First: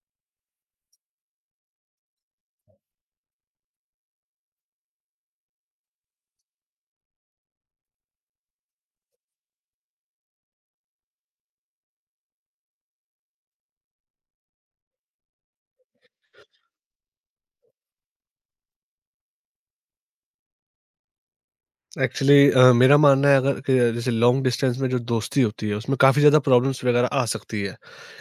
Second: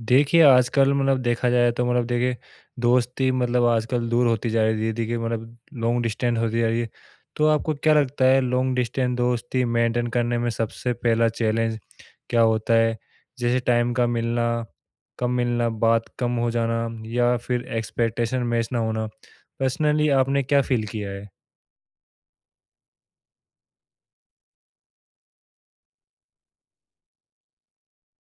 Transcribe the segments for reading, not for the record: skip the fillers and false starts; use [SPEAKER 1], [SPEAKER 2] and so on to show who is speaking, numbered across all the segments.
[SPEAKER 1] देखिए, आजकल मतलब देखा जाए तो मतलब देखिए दोस्ती मतलब आजकल दूर होती जा रही है धीरे-धीरे के मतलब लॉन्ग डिस्टेंस होती जा रही है। तो आपको क्या लगता है लॉन्ग डिस्टेंस दोस्ती मेंटेन करने में सबसे पहला चैलेंज क्या होता है? जैसे टाइम का मिलना, कम मिलना, बात कम हो जाना या फिर एक्सपेक्टेशन मैच ना होना? पर्सनली आपने क्या फ़ील किया है?
[SPEAKER 2] एक्चुअली मेरा मानना है अगर कि जैसे लॉन्ग डिस्टेंस में जो दोस्ती होती है उसमें काफ़ी ज़्यादा प्रॉब्लम्स वगैरह आ सकती है।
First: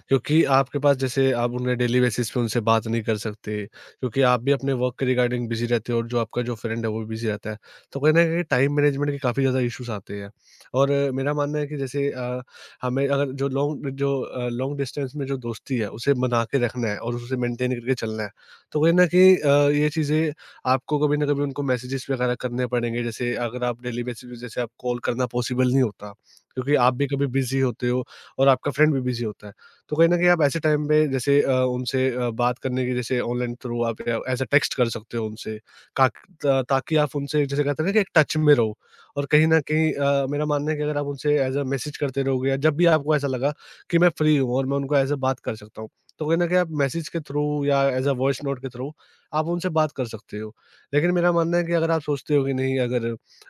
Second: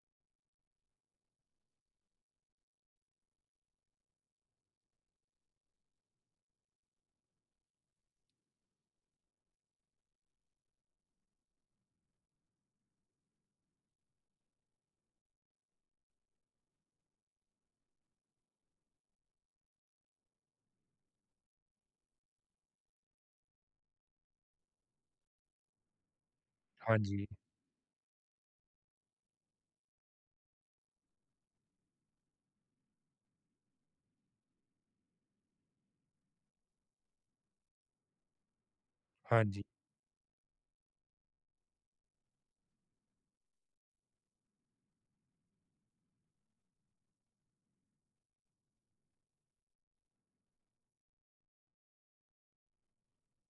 [SPEAKER 2] क्योंकि आपके पास जैसे आप उन्हें डेली बेसिस पे उनसे बात नहीं कर सकते, क्योंकि आप भी अपने वर्क के रिगार्डिंग बिज़ी रहते हो और जो आपका जो फ्रेंड है वो भी बिज़ी रहता है। तो कहीं न कहीं टाइम मैनेजमेंट के काफ़ी ज़्यादा इश्यूज़ आते हैं। और मेरा मानना है कि जैसे हमें अगर जो लॉन्ग जो अ, लॉन्ग डिस्टेंस में जो दोस्ती है उसे बना के रखना है और उसे मेंटेन करके चलना है। तो कहीं न कहीं ये चीज़ें आपको कभी न कभी उनको मैसेजेस वगैरह करने पड़ेंगे। जैसे अगर आप डेली बेसिस पे जैसे आप कॉल करना पॉसिबल नहीं होता, क्योंकि आप
[SPEAKER 1] हाँ
[SPEAKER 2] भी
[SPEAKER 1] जी।
[SPEAKER 2] कभी बिज़ी होते हो और आपका फ्रेंड भी बिज़ी होता है। तो कहीं न कहीं आप ऐसे टाइम पे जैसे उनसे बात करने की जैसे ऑनलाइन थ्रू आप या एज़ अ टेक्स्ट कर सकते हो उनसे काक ता ताकि आप उनसे जैसे कहते हैं ना कि एक टच में रहो। और
[SPEAKER 1] हाँ
[SPEAKER 2] कहीं न
[SPEAKER 1] जी।
[SPEAKER 2] कहीं मेरा मानना है कि अगर आप उनसे एज़ अ मैसेज करते रहोगे या जब भी आपको ऐसा लगा कि मैं फ्री हूँ और मैं उनको एज़ अ बात कर सकता हूँ, तो कहीं न कहीं आप मैसेज के थ्रू या एज़ अ वॉइस नोट के थ्रू आप उनसे बात कर सकते हो। लेकिन मेरा मानना है कि अगर आप सोचते हो कि नहीं, अगर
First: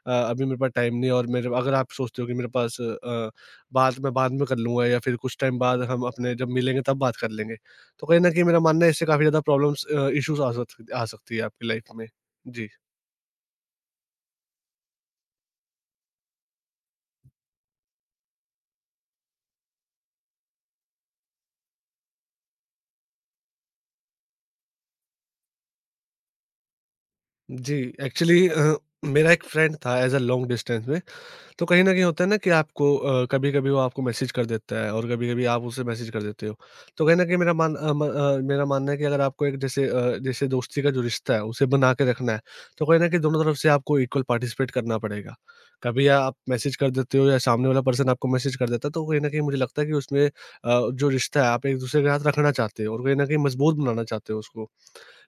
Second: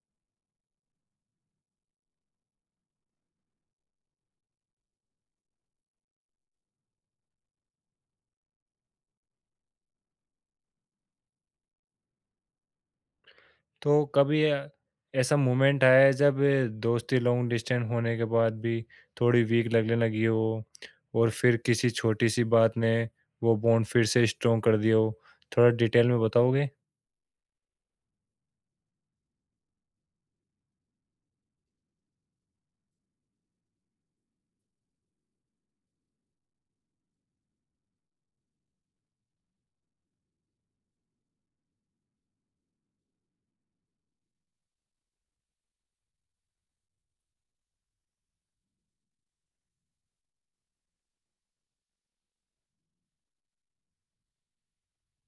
[SPEAKER 2] अभी मेरे पास टाइम नहीं है और मेरे अगर आप सोचते हो कि मेरे पास बाद में कर लूँगा या फिर कुछ टाइम बाद हम अपने जब मिलेंगे तब बात कर लेंगे। तो कहीं न कहीं मेरा मानना है इससे काफ़ी ज़्यादा प्रॉब्लम्स इश्यूज़ आ सकती है आपकी लाइफ़ में। जी।
[SPEAKER 1] तो कभी ऐसा मोमेंट आया है जब दोस्ती लॉन्ग डिस्टेंस होने के बाद भी थोड़ी वीक लगने लगी हो और फिर किसी छोटी सी बात ने वो बॉन्ड फिर से स्ट्रोंग कर दिया हो? थोड़ा डिटेल में बताओगे?
[SPEAKER 2] जी, एक्चुअली मेरा एक फ्रेंड था एज़ अ लॉन्ग डिस्टेंस में। तो कहीं न कहीं होता है ना कि आपको कभी-कभी वो आपको मैसेज कर देता है और कभी-कभी आप उसे मैसेज कर देते हो। तो कहीं न कहीं मेरा मान अ, म अ, मेरा मानना है कि अगर आपको एक जैसे जैसे दोस्ती का जो रिश्ता है उसे बना के रखना है, तो कहीं न कहीं दोनों तरफ से आपको इक्वल पार्टिसिपेट करना पड़ेगा। कभी आप मैसेज कर देते हो या सामने वाला पर्सन आपको मैसेज कर देता है, तो कहीं न कहीं मुझे लगता है कि उसमें जो रिश्ता है आप एक-दूसरे के साथ रखना चाहते हो और कहीं न कहीं मजबूत बनाना चाहते हो उसको।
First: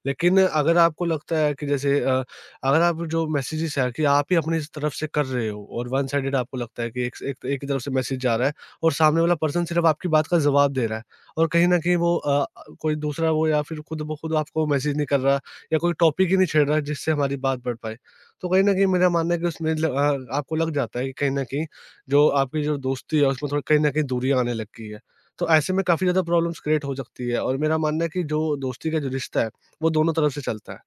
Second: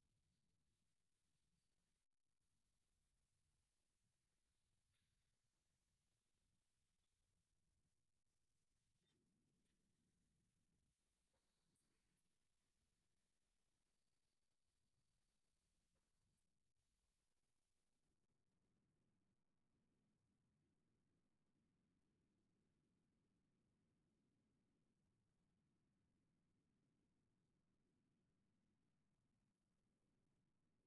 [SPEAKER 2] लेकिन अगर आपको लगता है कि जैसे अगर आप जो मैसेजेस है कि आप ही अपनी तरफ से कर रहे हो और वन साइडेड आपको लगता है कि एक एक एक ही तरफ से मैसेज जा रहा है और सामने वाला पर्सन सिर्फ आपकी बात का जवाब दे रहा है और कहीं ना कहीं वो कोई दूसरा वो या फिर खुद ब खुद आपको मैसेज नहीं कर रहा या कोई टॉपिक ही नहीं छेड़ रहा जिससे हमारी बात बढ़ पाए। तो कहीं ना कहीं मेरा मानना है कि उसमें आपको लग जाता है कि कहीं ना कहीं जो आपकी जो दोस्ती है उसमें थोड़ी कहीं ना कहीं दूरियां आने लग गई है। तो ऐसे में काफी ज्यादा प्रॉब्लम्स क्रिएट हो सकती है और मेरा मानना है कि जो दोस्ती का जो रिश्ता है वो दोनों तरफ से चलता है।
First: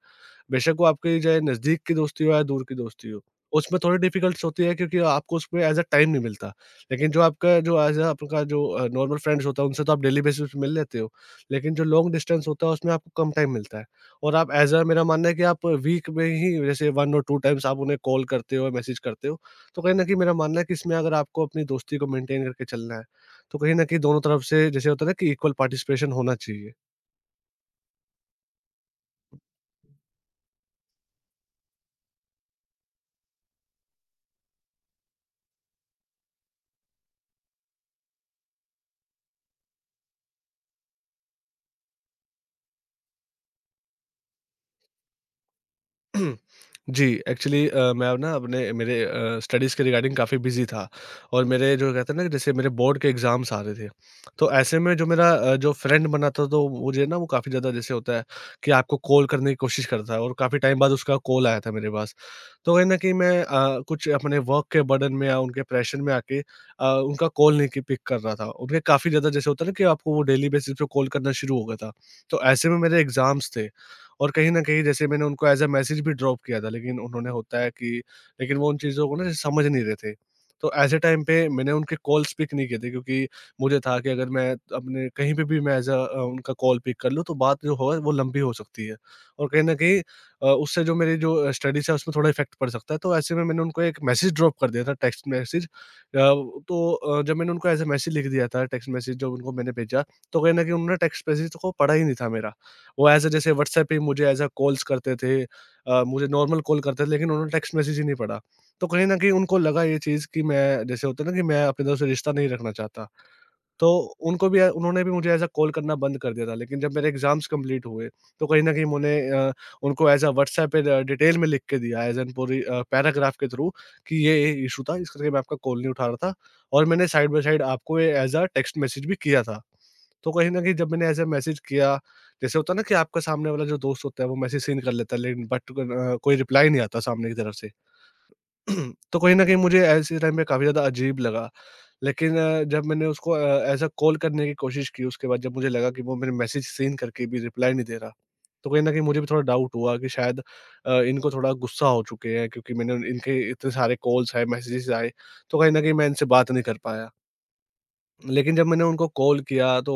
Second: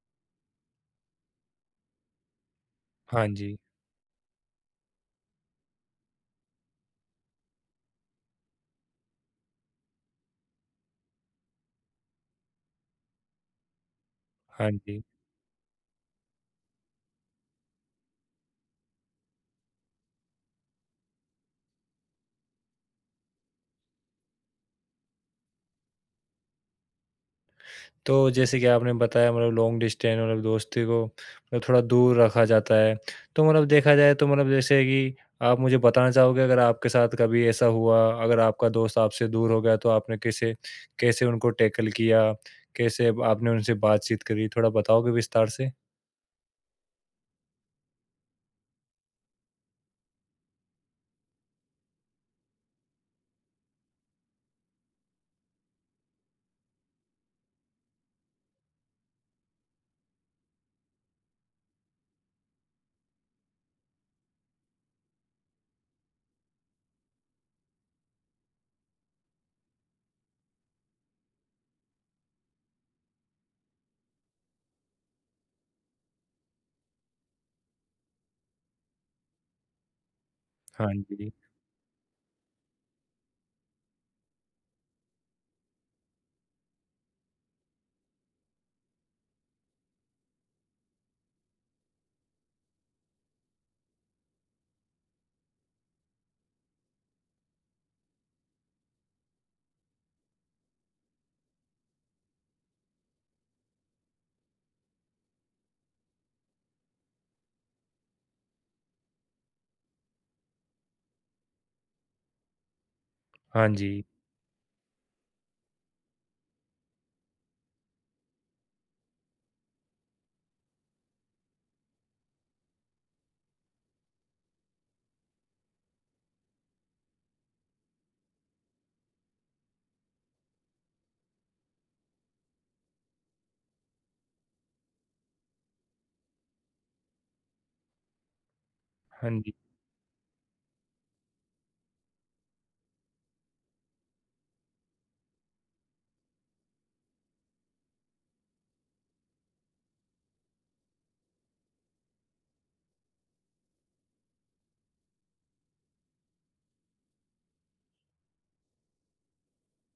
[SPEAKER 2] बेशक वो आपकी चाहे नज़दीक की दोस्ती हो या दूर की दोस्ती हो,
[SPEAKER 1] हाँ जी।
[SPEAKER 2] उसमें थोड़ी डिफ़िकल्ट्स होती है क्योंकि आपको उसमें एज़ अ टाइम नहीं मिलता। लेकिन जो आपका जो एज़ अ आपका जो नॉर्मल फ्रेंड्स होता है उनसे तो आप डेली बेसिस पे मिल लेते हो। लेकिन जो लॉन्ग डिस्टेंस होता है उसमें आपको कम टाइम मिलता है और आप
[SPEAKER 1] हाँ
[SPEAKER 2] एज़ अ
[SPEAKER 1] जी।
[SPEAKER 2] मेरा मानना है कि आप वीक में ही जैसे 1 और 2 टाइम्स आप उन्हें कॉल करते हो, मैसेज करते हो। तो कहीं न कहीं मेरा मानना है कि इसमें अगर आपको अपनी दोस्ती को मेंटेन करके चलना है, तो कहीं न कहीं दोनों तरफ से जैसे होता है ना कि इक्वल पार्टिसिपेशन होना चाहिए।
[SPEAKER 1] तो जैसे कि आपने बताया मतलब लॉन्ग डिस्टेंस मतलब दोस्ती को मतलब थोड़ा दूर रखा जाता है। तो मतलब देखा जाए तो मतलब जैसे कि आप मुझे बताना चाहोगे अगर आपके साथ कभी ऐसा हुआ, अगर आपका दोस्त आपसे दूर हो गया तो आपने कैसे कैसे उनको टैकल किया? कैसे आपने उनसे बातचीत करी? थोड़ा बताओगे विस्तार से?
[SPEAKER 2] जी, एक्चुअली मैं अब ना अपने मेरे स्टडीज़ के रिगार्डिंग काफ़ी बिज़ी था और मेरे जो कहते हैं ना कि जैसे मेरे बोर्ड के एग्ज़ाम्स आ रहे थे। तो ऐसे में जो मेरा जो फ्रेंड बना था तो मुझे ना वो काफ़ी ज़्यादा जैसे होता है कि आपको कॉल करने की कोशिश करता है और काफ़ी टाइम बाद उसका कॉल आया था मेरे पास। तो कहीं न कहीं मैं कुछ अपने वर्क के बर्डन में या उनके प्रेशर में आके उनका कॉल नहीं की पिक कर रहा था। उनके काफ़ी ज़्यादा जैसे होता है ना कि आपको वो डेली बेसिस पे कॉल करना शुरू हो गया था। तो ऐसे में मेरे एग्ज़ाम्स थे और कहीं न कहीं जैसे मैंने उनको एज़ अ मैसेज भी ड्रॉप किया था, लेकिन उन्होंने होता है कि लेकिन वो उन चीज़ों को ना जैसे समझ नहीं रहे थे। तो
[SPEAKER 1] हाँ
[SPEAKER 2] ऐसे टाइम
[SPEAKER 1] जी।
[SPEAKER 2] पे मैंने उनके कॉल्स पिक नहीं किए थे, क्योंकि मुझे था कि अगर मैं अपने कहीं पे भी मैं एज़ अ उनका कॉल पिक कर लूँ तो बात जो हो वो लंबी हो सकती है। और कहीं न कहीं उससे जो मेरी जो स्टडीज़ है उसमें थोड़ा इफ़ेक्ट पड़ सकता है। तो ऐसे में मैंने उनको एक मैसेज ड्रॉप कर दिया था, टेक्स्ट मैसेज। तो जब मैंने उनको एज़ अ मैसेज लिख दिया था, टेक्स्ट मैसेज जो उनको मैंने भेजा, तो कहीं न कहीं उन्होंने टेक्स्ट मैसेज को पढ़ा ही नहीं था मेरा। वो एज़ अ जैसे व्हाट्सऐप पे मुझे एज़ अ कॉल्स करते थे, मुझे नॉर्मल कॉल करते थे, लेकिन उन्होंने टेक्स्ट मैसेज ही नहीं पढ़ा। तो कहीं न कहीं उनको लगा ये चीज़ कि मैं जैसे होता है ना कि मैं अपनी तरफ से रिश्ता नहीं रखना चाहता।
[SPEAKER 1] हाँ
[SPEAKER 2] तो
[SPEAKER 1] जी।
[SPEAKER 2] उनको भी उन्होंने भी मुझे ऐज़ अ कॉल करना बंद कर दिया था, लेकिन जब मेरे एग्ज़ाम्स कंप्लीट हुए, तो कहीं न कहीं उनको ऐज़ अ व्हाट्सएप पे डिटेल में लिख के दिया, एज़ एन पूरी पैराग्राफ के थ्रू कि ये इश्यू था, इस करके मैं आपका कॉल नहीं उठा रहा था और मैंने साइड बाय साइड आपको ये एज़ अ टेक्स्ट मैसेज भी किया था। तो कहीं न कहीं जब मैंने ऐज़ अ मैसेज किया, जैसे होता है ना कि आपका सामने वाला जो दोस्त होता है, वो मैसेज सीन कर लेता है, लेकिन बट कोई रिप्लाई नहीं आता सामने की तरफ से। तो
[SPEAKER 1] हाँ
[SPEAKER 2] कहीं न
[SPEAKER 1] जी।
[SPEAKER 2] कहीं मुझे ऐसे टाइम पे काफ़ी ज़्यादा अजीब लगा। लेकिन जब मैंने उसको एज़ अ कॉल करने की कोशिश की, उसके बाद जब मुझे लगा कि वो मेरे मैसेज सीन करके भी रिप्लाई नहीं दे रहा। तो कहीं न कहीं मुझे भी थोड़ा डाउट हुआ कि शायद इनको थोड़ा गुस्सा हो चुके हैं, क्योंकि मैंने इनके इतने सारे कॉल्स आए, मैसेजेस आए, तो कहीं न कहीं मैं इनसे बात नहीं कर पाया। लेकिन जब मैंने उनको कॉल किया तो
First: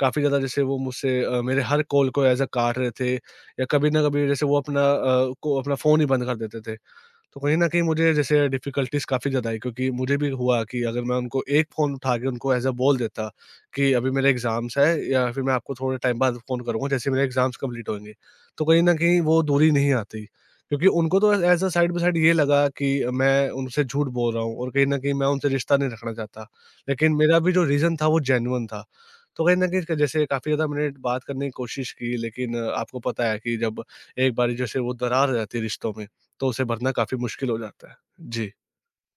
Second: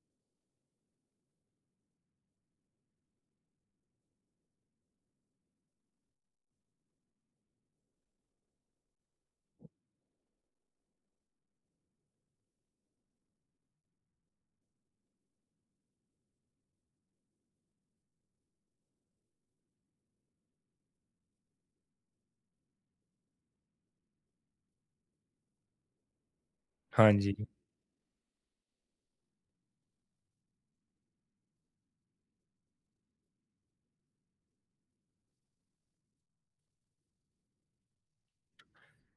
[SPEAKER 2] काफ़ी ज़्यादा जैसे वो मुझसे मेरे हर कॉल को एज़ अ काट रहे थे या कभी ना कभी जैसे वो अपना अ, को अपना फ़ोन ही बंद कर देते थे। तो कहीं न कहीं मुझे जैसे डिफ़िकल्टीज़ काफ़ी ज़्यादा आई, क्योंकि मुझे भी हुआ कि अगर मैं उनको एक फ़ोन उठा के उनको ऐज़ अ बोल देता कि अभी मेरे एग्ज़ाम्स हैं या फिर मैं आपको थोड़े टाइम बाद फ़ोन करूँगा जैसे मेरे एग्ज़ाम्स कंप्लीट होंगे। तो कहीं न कहीं वो दूरी नहीं आती क्योंकि उनको तो as a side by side ये लगा कि मैं उनसे झूठ बोल रहा हूँ और कहीं न कहीं मैं उनसे रिश्ता नहीं रखना चाहता।
[SPEAKER 1] हाँ
[SPEAKER 2] लेकिन
[SPEAKER 1] जी।
[SPEAKER 2] मेरा भी जो रीज़न था वो जेन्युइन था। तो कहीं न कहीं जैसे काफ़ी ज़्यादा मैंने बात करने की कोशिश की, लेकिन आपको पता है कि जब एक बारी जैसे वो दरार आ जाती है रिश्तों में तो उसे भरना काफ़ी मुश्किल हो जाता है। जी।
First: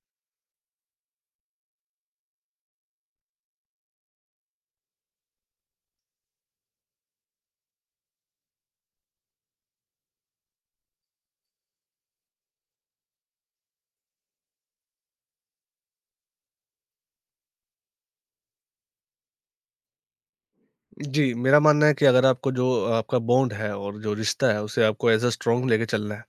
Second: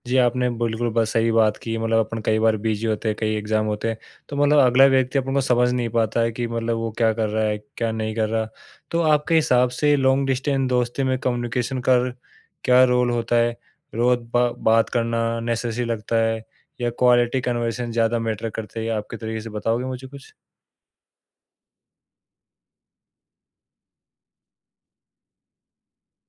[SPEAKER 1] जी, आपने बिल्कुल बस सही बात की मतलब अपन कई बार बिज़ी होते हैं, कई एग्ज़ाम होते हैं, तो मतलब अगला व्यक्ति अपन को समझ नहीं पाता है कि मतलब वो क्या कर रहा है, क्या नहीं कर रहा। तो आपके हिसाब से लॉन्ग डिस्टेंस दोस्ती में कम्युनिकेशन का क्या रोल होता है? रोज़ बा बात करना नेसेसरी लगता है या क्वालिटी कन्वर्सेशन ज़्यादा मैटर करते हैं? आपके तरीके से बताओगे मुझे कुछ?
[SPEAKER 2] जी, मेरा मानना है कि अगर आपको जो आपका बॉन्ड है और जो रिश्ता है, उसे आपको एज़ अ स्ट्रॉन्ग लेके चलना है।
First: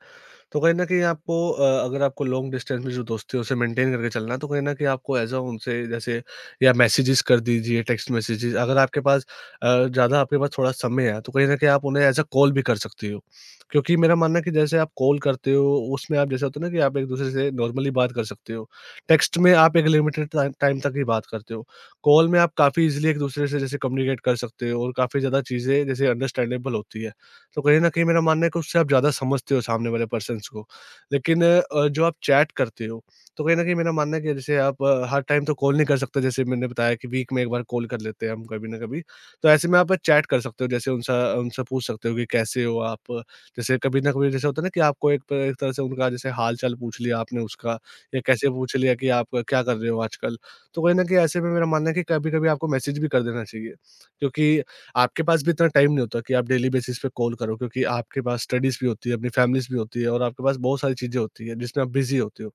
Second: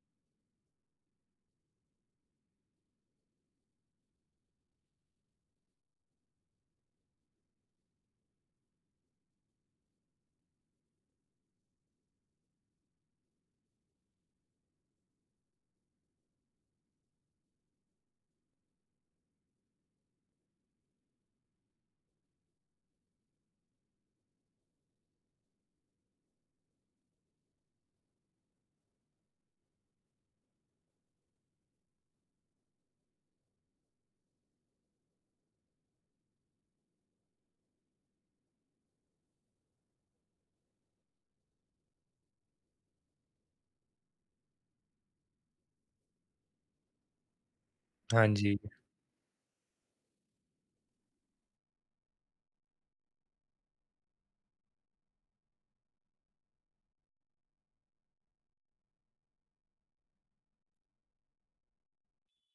[SPEAKER 2] तो कहीं न कहीं आपको अगर आपको लॉन्ग डिस्टेंस में जो दोस्ती है उसे मेंटेन करके चलना है, तो कहीं न कहीं आपको ऐज़ अ उनसे जैसे या मैसेजेस कर दीजिए, टेक्स्ट मैसेजेस अगर आपके पास ज़्यादा आपके पास थोड़ा समय है, तो कहीं न कहीं आप उन्हें ऐज़ अ कॉल भी कर सकती हो। क्योंकि मेरा मानना है कि जैसे आप कॉल करते हो, उसमें आप जैसे होता है ना कि आप एक-दूसरे से नॉर्मली बात कर सकते हो। टेक्स्ट में आप एक लिमिटेड टाइम टाइम तक ही बात करते हो। कॉल में आप काफ़ी ईज़िली एक-दूसरे से जैसे कम्युनिकेट कर सकते हो और काफ़ी ज़्यादा चीज़ें जैसे अंडरस्टैंडेबल होती है। तो कहीं न कहीं मेरा मानना है कि उससे आप ज़्यादा समझते हो सामने वाले पर्सन्स को। लेकिन जो आप चैट करते हो, तो कहीं न कहीं मेरा मानना है कि जैसे आप हर टाइम तो कॉल नहीं कर सकते, जैसे मैंने बताया कि वीक में 1 बार कॉल कर लेते हैं हम कभी ना कभी। तो ऐसे में आप चैट कर सकते हो, जैसे उनसे उनसे पूछ सकते हो कि कैसे हो आप? जैसे कभी ना कभी जैसे होता है ना कि आपको एक तरह से उनका जैसे हाल-चाल पूछ लिया आपने उसका, या
[SPEAKER 1] हाँ
[SPEAKER 2] कैसे
[SPEAKER 1] जी।
[SPEAKER 2] पूछ लिया कि आप क्या कर रहे हो आजकल? तो कहीं न कहीं ऐसे में मेरा मानना है कि कभी-कभी आपको मैसेज भी कर देना चाहिए, क्योंकि आपके पास भी इतना टाइम नहीं होता कि आप डेली बेसिस पे कॉल करो, क्योंकि आपके पास स्टडीज़ भी होती है, अपनी फैमिलीज़ भी होती है और आपके पास बहुत सारी चीज़ें होती हैं जिसमें आप बिज़ी होते हो।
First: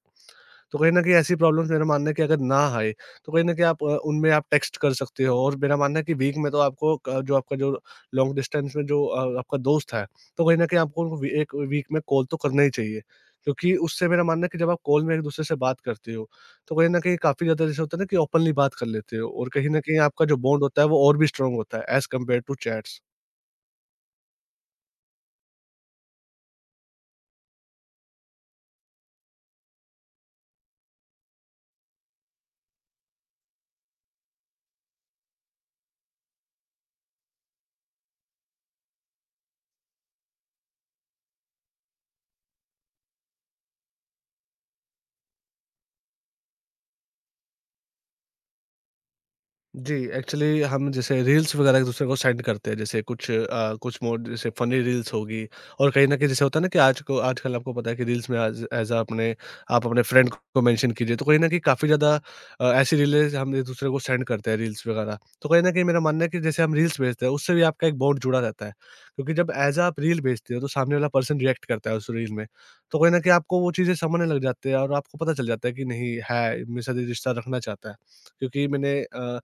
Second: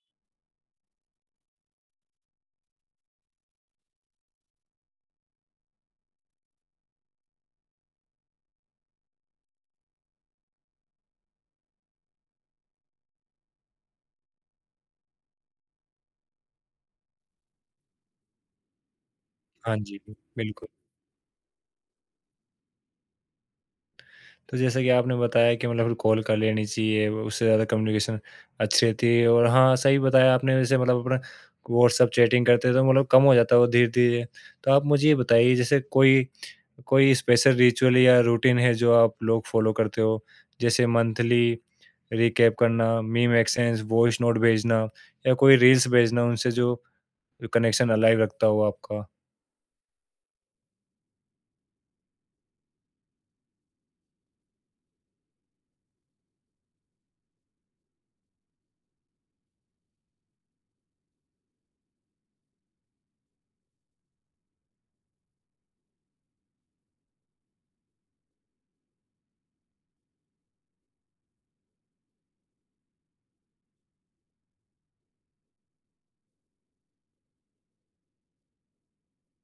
[SPEAKER 2] तो कहीं न कहीं ऐसी प्रॉब्लम्स मेरा मानना है कि अगर ना आए, तो कहीं न कहीं आप उनमें आप टेक्स्ट कर सकते हो, और मेरा मानना है कि वीक में तो आपको क जो आपका जो लॉन्ग डिस्टेंस में जो आपका दोस्त है, तो कहीं न कहीं आपको उनको वी एक वीक में कॉल तो करना ही चाहिए। क्योंकि उससे मेरा मानना है कि जब आप कॉल में एक-दूसरे से बात करते हो, तो कहीं न कहीं काफ़ी ज़्यादा जैसे होता है ना कि ओपनली बात कर लेते हो, और कहीं
[SPEAKER 1] हाँ
[SPEAKER 2] न
[SPEAKER 1] जी,
[SPEAKER 2] कहीं आपका जो बॉन्ड
[SPEAKER 1] बिल्कुल।
[SPEAKER 2] होता है, वो और भी स्ट्रॉन्ग होता है, ऐज़ कम्पेयर टू चैट्स।
[SPEAKER 1] तो जैसा कि आपने बताया कि मतलब फिर कॉल कर लेनी चाहिए, उससे ज़्यादा कम्युनिकेशन अच्छी रहती है और हाँ, सही बताया आपने वैसे मतलब अपना व्हाट्सएप चैटिंग करते हैं तो मतलब कम हो जाता है वो धीरे-धीरे। तो आप मुझे ये बताइए जैसे कोई कोई स्पेशल रिचुअल या रूटीन है जो आप लोग फॉलो करते हो? जैसे मंथली रिकैप करना, मीम एक्सचेंज, वॉइस नोट भेजना या कोई रील्स भेजना उनसे जो कनेक्शन अलाइव रखता हो आपका?
[SPEAKER 2] जी, एक्चुअली हम जैसे रील्स वगैरह एक-दूसरे को सेंड करते हैं, जैसे कुछ मोड जैसे फ़नी रील्स होगी, और कहीं न कहीं जैसे होता है ना कि आज को आजकल आपको पता है कि रील्स में आज एज़ अ अपने फ्रेंड को मेंशन कीजिए, तो कहीं न कहीं काफ़ी ज़्यादा ऐसी रीलें हम एक-दूसरे को सेंड करते हैं रील्स वगैरह। तो कहीं न कहीं मेरा मानना है कि जैसे हम रील्स भेजते हैं, उससे भी आपका एक बॉन्ड जुड़ा रहता है, क्योंकि जब एज़ अ आप रील भेजते हो, तो सामने वाला पर्सन रिएक्ट करता है उस रील में, तो कहीं न कहीं आपको वो चीज़ें समझने लग जाते हैं और आपको पता चल जाता है कि नहीं है, मेरे साथ ये रिश्ता रखना चाहता है। क्योंकि मैंने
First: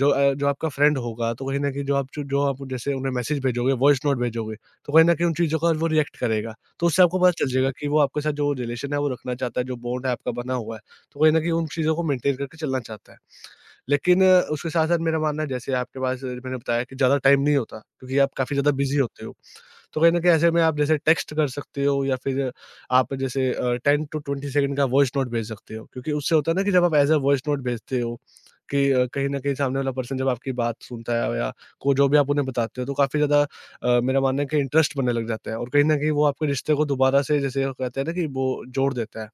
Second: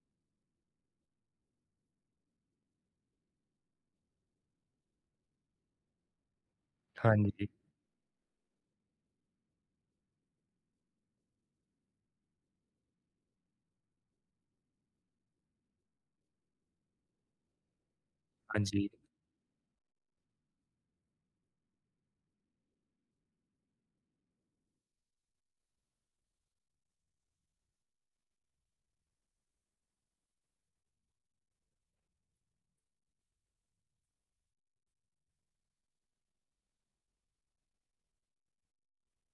[SPEAKER 2] जो आपका फ्रेंड होगा, तो कहीं न कहीं जो आप जैसे उन्हें मैसेज भेजोगे, वॉइस नोट भेजोगे, तो कहीं न कहीं उन चीज़ों का वो रिएक्ट करेगा। तो उससे
[SPEAKER 1] हाँ
[SPEAKER 2] आपको पता
[SPEAKER 1] जी।
[SPEAKER 2] चल जाएगा कि वो आपके साथ जो रिलेशन है वो रखना चाहता है, जो बॉन्ड है आपका बना हुआ है, तो कहीं न कहीं उन चीज़ों को मेंटेन करके चलना चाहता है। लेकिन उसके साथ-साथ मेरा मानना है जैसे आपके पास मैंने बताया कि ज़्यादा टाइम नहीं होता, क्योंकि आप काफ़ी
[SPEAKER 1] हाँ
[SPEAKER 2] ज़्यादा
[SPEAKER 1] जी।
[SPEAKER 2] बिज़ी होते हो। तो कहीं न कहीं ऐसे में आप जैसे टेक्स्ट कर सकते हो या फिर आप जैसे 10 टू 20 सेकंड का वॉइस नोट भेज सकते हो। क्योंकि उससे होता है ना कि जब आप एज़ अ वॉइस नोट भेजते हो कि कहीं न कहीं सामने वाला पर्सन जब आपकी बात सुनता है, या को जो भी आप उन्हें बताते हो तो काफ़ी ज़्यादा मेरा मानना है कि इंटरेस्ट बनने लग जाता है, और कहीं न कहीं वो आपके रिश्ते को दोबारा से जैसे कहते हैं ना कि वो जोड़ देता है।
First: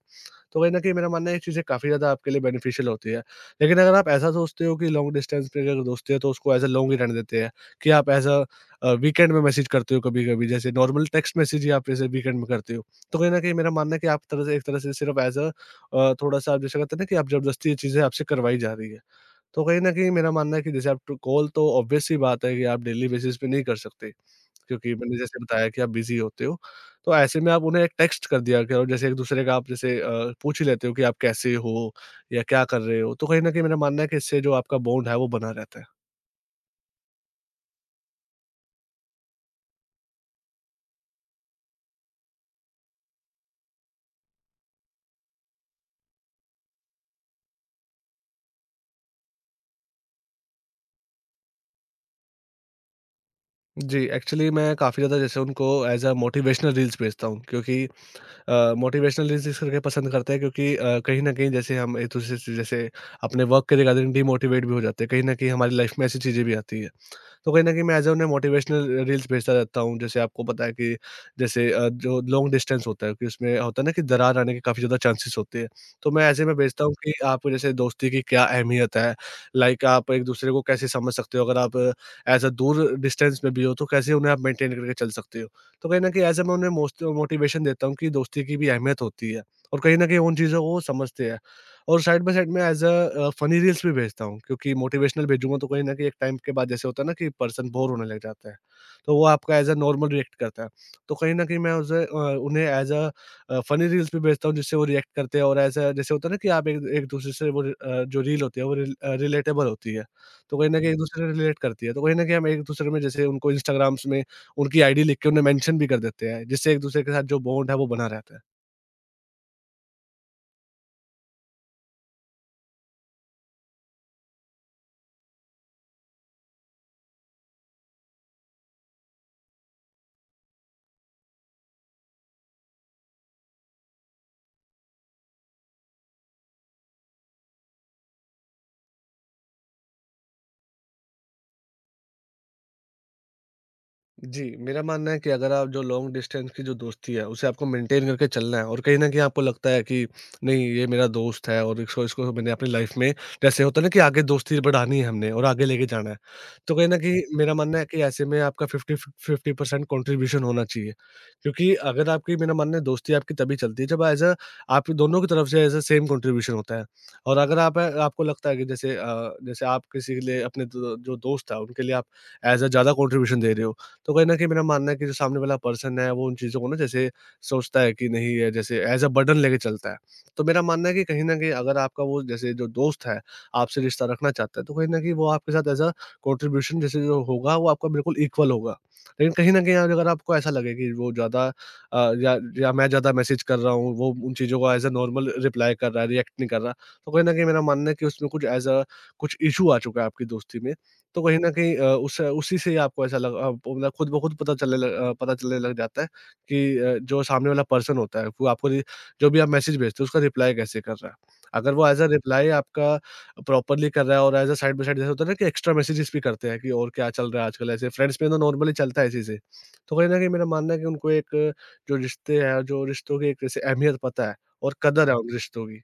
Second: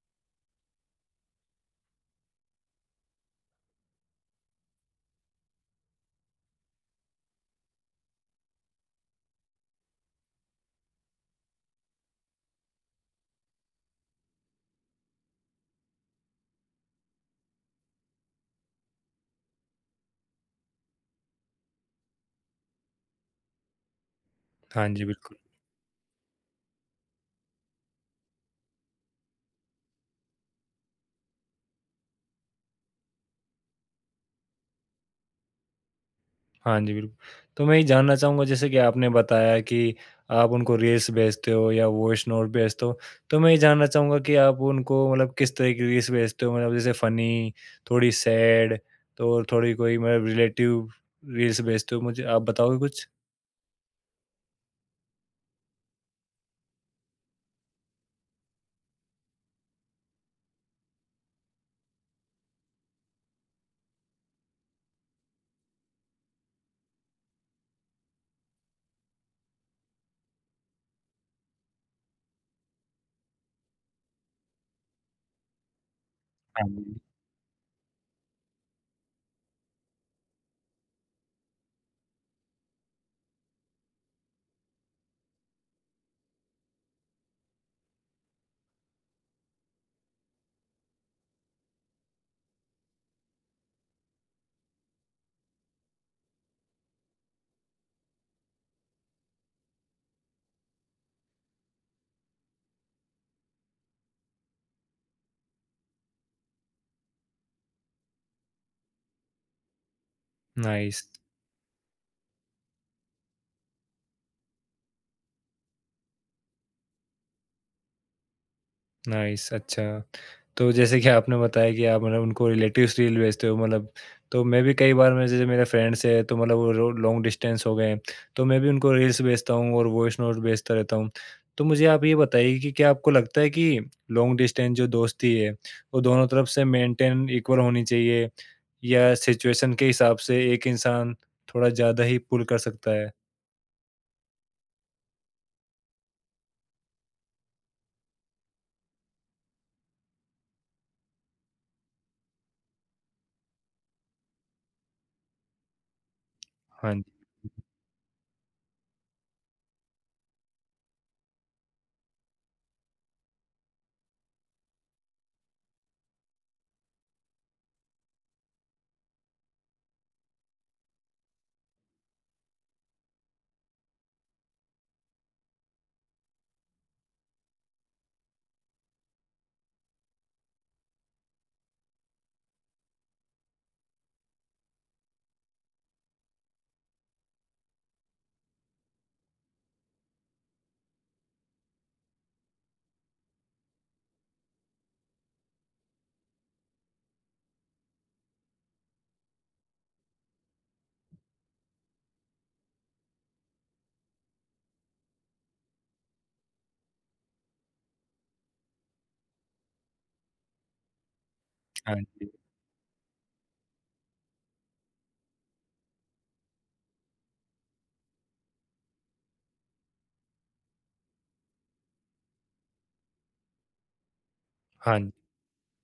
[SPEAKER 2] तो कहीं न कहीं मेरा मानना है ये चीज़ें काफ़ी ज़्यादा आपके लिए बेनिफिशियल होती है। लेकिन अगर आप ऐसा सोचते हो कि लॉन्ग डिस्टेंस पे अगर दोस्ती है तो उसको एज़ अ लॉन्ग ही रहने देते हैं, कि आप एज़ वीकेंड में मैसेज करते हो कभी-कभी, जैसे नॉर्मल टेक्स्ट मैसेज ही आप जैसे वीकेंड में करते हो। तो कहीं न कहीं मेरा मानना है कि आप तरह से एक तरह से सिर्फ़ एज़ थोड़ा-सा आप जैसे कहते हैं ना कि आप ज़बरदस्ती ये चीज़ें आपसे करवाई जा रही है। तो कहीं न कहीं मेरा मानना है कि जैसे आप ट कॉल तो ऑब्वियस सी बात है कि आप डेली बेसिस पे नहीं कर सकते।
[SPEAKER 1] हाँ
[SPEAKER 2] क्योंकि
[SPEAKER 1] जी,
[SPEAKER 2] मैंने
[SPEAKER 1] बिल्कुल।
[SPEAKER 2] जैसे बताया कि आप बिज़ी होते हो, तो ऐसे में आप उन्हें एक टेक्स्ट कर दिया करो, जैसे एक-दूसरे का आप जैसे पूछ ही लेते हो कि आप कैसे हो या क्या कर रहे हो? तो कहीं न कहीं मेरा मानना है कि इससे जो आपका बॉन्ड है वो बना रहता है।
[SPEAKER 1] हाँ जी, बिल्कुल। तो मैं ये जानना चाहूँगा जैसे कि आपने बताया कि आप उनको रील्स भेजते हो या वॉइस नोट भेजते हो। तो मैं ये जानना चाहूँगा कि आप उनको मतलब किस तरह की रील्स भेजते हो? मतलब जैसे फ़नी, थोड़ी सैड तो और थोड़ी कोई मतलब रिलेटिव रील्स भेजते हो मुझे आप बताओगे कुछ?
[SPEAKER 2] जी, एक्चुअली मैं काफ़ी ज़्यादा जैसे उनको एज़ अ मोटिवेशनल रील्स भेजता हूँ, क्योंकि मोटिवेशनल रील्स इस करके पसंद करते हैं, क्योंकि कहीं न कहीं जैसे हम एक-दूसरे से जैसे अपने वर्क के रिगार्डिंग डिमोटिवेट भी हो जाते हैं, कहीं न कहीं हमारी लाइफ़ में ऐसी चीज़ें भी आती हैं। तो कहीं न कहीं मैं एज़ अ उन्हें मोटिवेशनल रील्स भेजता रहता हूँ। जैसे आपको पता है कि जैसे जो लॉन्ग डिस्टेंस होता है कि उसमें होता है ना कि दरार आने के काफ़ी ज़्यादा चांसेस होते हैं। तो मैं ऐसे में
[SPEAKER 1] हाँ
[SPEAKER 2] भेजता हूँ
[SPEAKER 1] जी।
[SPEAKER 2] कि आप जैसे दोस्ती की क्या अहमियत है, लाइक आप एक-दूसरे को कैसे समझ सकते हो, अगर आप एज़ अ दूर डिस्टेंस में भी हो तो कैसे उन्हें आप मेंटेन करके चल सकते हो। तो कहीं न कहीं ऐसे मैं उन्हें मोस्ट मोटिवेशन देता हूँ कि दोस्ती की भी अहमियत होती है, और कहीं न कहीं उन चीज़ों को वो समझते हैं। और साइड बाय साइड में एज़ अ, फ़नी रील्स भी भेजता हूँ, क्योंकि मोटिवेशनल भेजूँगा तो कहीं न कहीं एक टाइम के बाद जैसे होता है ना कि पर्सन बोर होने लग जाता है, तो वो आपका एज़ अ नॉर्मल रिएक्ट करता है। तो कहीं न कहीं मैं उन्हें एज़ फ़नी रील्स भी भेजता हूँ, जिससे वो रिएक्ट करते हैं, और एज़ अ जैसे होता है ना कि आप एक एक-दूसरे से जो रील होती है वो रिलेटेबल होती है, तो कहीं न कहीं
[SPEAKER 1] नाइस।
[SPEAKER 2] एक-दूसरे से रिलेट करती है। तो कहीं न कहीं हम एक-दूसरे में जैसे उनको इंस्टाग्राम्स में उनकी आईडी लिख के उन्हें मेंशन भी कर देते हैं, जिससे एक-दूसरे के साथ जो बॉन्ड है वो बना रहता है।
[SPEAKER 1] नाइस, अच्छा। तो जैसे कि आपने बताया कि आप मतलब उनको रिलेटिव्स रील भेजते हो मतलब तो मैं भी कई बार मैं जैसे मेरे फ्रेंड्स हैं तो मतलब वो रो लॉन्ग डिस्टेंस हो गए हैं, तो मैं भी उनको रील्स भेजता हूँ और वॉइस नोट भेजता रहता हूँ। तो मुझे आप ये बताइए कि क्या आपको लगता है कि लॉन्ग डिस्टेंस जो दोस्ती है, वो दोनों तरफ से मेंटेन इक्वल होनी चाहिए या सिचुएशन के हिसाब से एक इंसान थोड़ा ज़्यादा ही पुल कर सकता है?
[SPEAKER 2] जी, मेरा मानना है कि अगर आप जो लॉन्ग डिस्टेंस की जो दोस्ती है, उसे आपको मेंटेन करके चलना है, और कहीं न कहीं आपको लगता है कि नहीं, ये मेरा दोस्त है और इसको इसको मैंने अपनी लाइफ़ में जैसे होता है ना कि आगे दोस्ती बढ़ानी है हमने और आगे लेके जाना है। तो कहीं
[SPEAKER 1] हाँ
[SPEAKER 2] न कहीं
[SPEAKER 1] जी।
[SPEAKER 2] मेरा मानना है कि ऐसे में आपका 50% कंट्रीब्यूशन होना चाहिए। क्योंकि अगर आपकी मेरा मानना है दोस्ती आपकी तभी चलती है जब एज़ अ आप दोनों की तरफ से एज़ अ सेम कंट्रीब्यूशन होता है। और अगर आप आपको लगता है कि जैसे जैसे आप किसी के लिए अपने द जो दोस्त है उनके लिए आप एज़ अ ज़्यादा कंट्रीब्यूशन दे रहे हो, तो कहीं न कहीं मेरा मानना है कि जो सामने वाला पर्सन है वो उन चीज़ों को ना जैसे सोचता है कि नहीं, ये जैसे एज़ अ बर्डन लेके चलता है। तो मेरा मानना है कि कहीं न कहीं अगर आपका वो जैसे जो दोस्त है आपसे रिश्ता रखना चाहता है, तो कहीं न कहीं वो आपके साथ एज़ अ कंट्रीब्यूशन जैसे जो होगा वो आपका बिल्कुल इक्वल होगा। लेकिन कहीं न कहीं अगर आपको ऐसा लगे कि वो ज़्यादा या मैं ज़्यादा मैसेज कर रहा हूँ, वो उन चीज़ों को एज़ अ नॉर्मल रिप्लाई कर रहा है, रिएक्ट नहीं कर रहा। तो कहीं न कहीं मेरा मानना है कि उसमें कुछ एज़ अ कुछ इश्यू आ चुका है आपकी दोस्ती में। तो कहीं न कहीं उस उसी से ही आपको ऐसा लगा, मतलब खुद ब खुद पता चलने लग जाता है कि जो सामने वाला पर्सन होता है, वो आपको रि जो भी आप मैसेज भेजते हो उसका रिप्लाई कैसे कर रहा है। अगर वो
[SPEAKER 1] हाँ
[SPEAKER 2] एज़ अ
[SPEAKER 1] जी।
[SPEAKER 2] रिप्लाई आपका प्रॉपरली कर रहा है, और as a side by side जैसे होता है ना कि एक्स्ट्रा मैसेजेस भी करते हैं कि और क्या चल रहा है आजकल, ऐसे फ्रेंड्स में तो नॉर्मली चलता है ये चीज़ें। तो कहीं न कहीं मेरा मानना है कि उनको एक जो रिश्ते हैं, जो रिश्तों की एक जैसे अहमियत पता है, और कदर
[SPEAKER 1] हाँ,
[SPEAKER 2] है उन रिश्तों की।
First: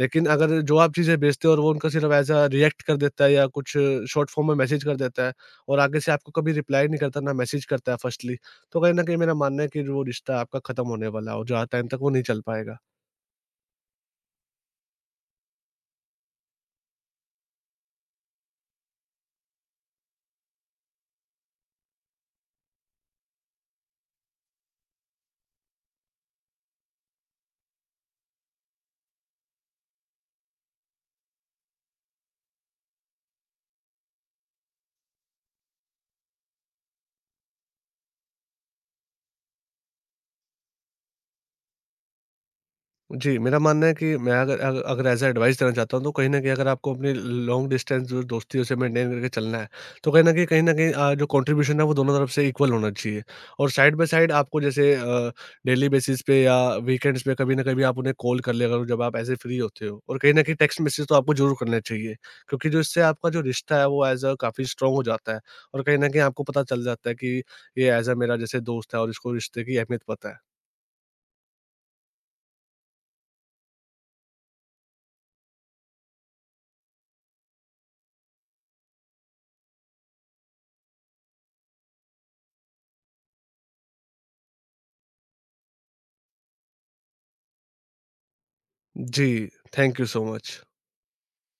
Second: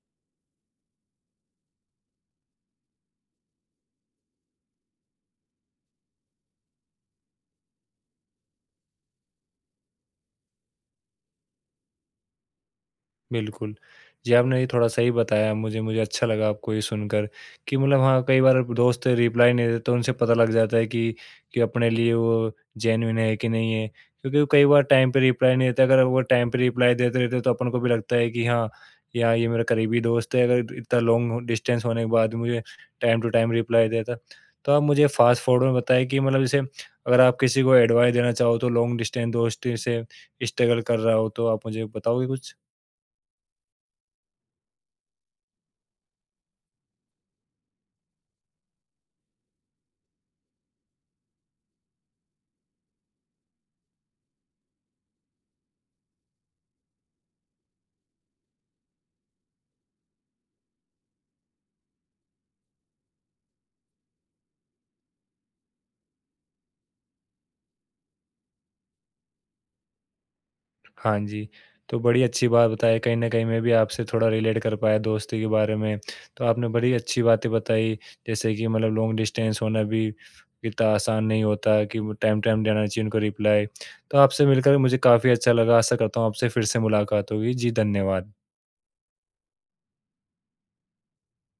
[SPEAKER 2] लेकिन अगर जो आप चीज़ें भेजते हो और वो उनका सिर्फ़ एज़ अ रिएक्ट कर देता है या कुछ शॉर्ट फॉर्म में मैसेज कर देता है, और आगे से आपको कभी रिप्लाई नहीं करता, ना मैसेज करता है फर्स्टली, तो कहीं न कहीं मेरा मानना है कि जो रिश्ता आपका ख़त्म होने वाला है और ज़्यादा टाइम तक वो नहीं चल पाएगा।
[SPEAKER 1] बिल्कुल। जी, आपने ये थोड़ा सही बताया मुझे मुझे अच्छा लगा आपको ये सुनकर कि मतलब हाँ, कई बार दोस्त रिप्लाई नहीं देते, तो उनसे पता लग जाता है कि अपने लिए वो जेन्युइन है कि नहीं है। क्योंकि वो कई बार टाइम पे रिप्लाई नहीं देते, अगर वो टाइम पे रिप्लाई देते रहते तो अपन को भी लगता है कि हाँ, या ये मेरा करीबी दोस्त है, अगर इतना लॉन्ग डिस्टेंस होने के बाद मुझे टाइम टू टाइम रिप्लाई देता। तो आप मुझे फास्ट फॉरवर्ड में बताएँ कि मतलब जैसे अगर आप किसी को एडवाइस देना चाहो तो लॉन्ग डिस्टेंस दोस्ती से स्ट्रगल कर रहा हो, तो आप मुझे बताओगे कुछ?
[SPEAKER 2] जी, मेरा मानना है कि मैं अगर अग अगर ऐज़ अ एडवाइस देना चाहता हूँ तो कहीं न कहीं अगर आपको अपनी लॉन्ग डिस्टेंस जो दोस्ती है उसे मेंटेन करके चलना है, तो कहीं न कहीं जो कंट्रीब्यूशन है वो दोनों तरफ से इक्वल होना चाहिए। और साइड बाय साइड आपको जैसे डेली बेसिस पे या वीकेंड्स पे कभी न कभी आप उन्हें कॉल कर लिया करो जब आप ऐसे फ्री होते हो। और कहीं न कहीं टेक्स्ट मैसेज तो आपको ज़रूर करने चाहिए, क्योंकि जो इससे आपका जो रिश्ता है वो ऐज़ अ काफ़ी स्ट्रॉन्ग हो जाता है। और कहीं न कहीं आपको पता चल जाता है कि ये ऐज़ अ मेरा जैसे दोस्त है और इसको रिश्ते की अहमियत पता है।
[SPEAKER 1] हाँ जी, तो बड़ी अच्छी बात बताई, कहीं न कहीं मैं भी आपसे थोड़ा रिलेट कर पाया दोस्ती के बारे में। तो आपने बड़ी अच्छी बातें बताई, जैसे कि मतलब लॉन्ग डिस्टेंस होना भी इतना आसान नहीं होता कि वो टाइम-टाइम देना चाहिए उनको रिप्लाई। तो आपसे मिलकर मुझे काफ़ी अच्छा लगा, आशा करता हूँ आपसे फिर से मुलाकात होगी। जी, धन्यवाद।
[SPEAKER 2] जी, थैंक यू सो मच।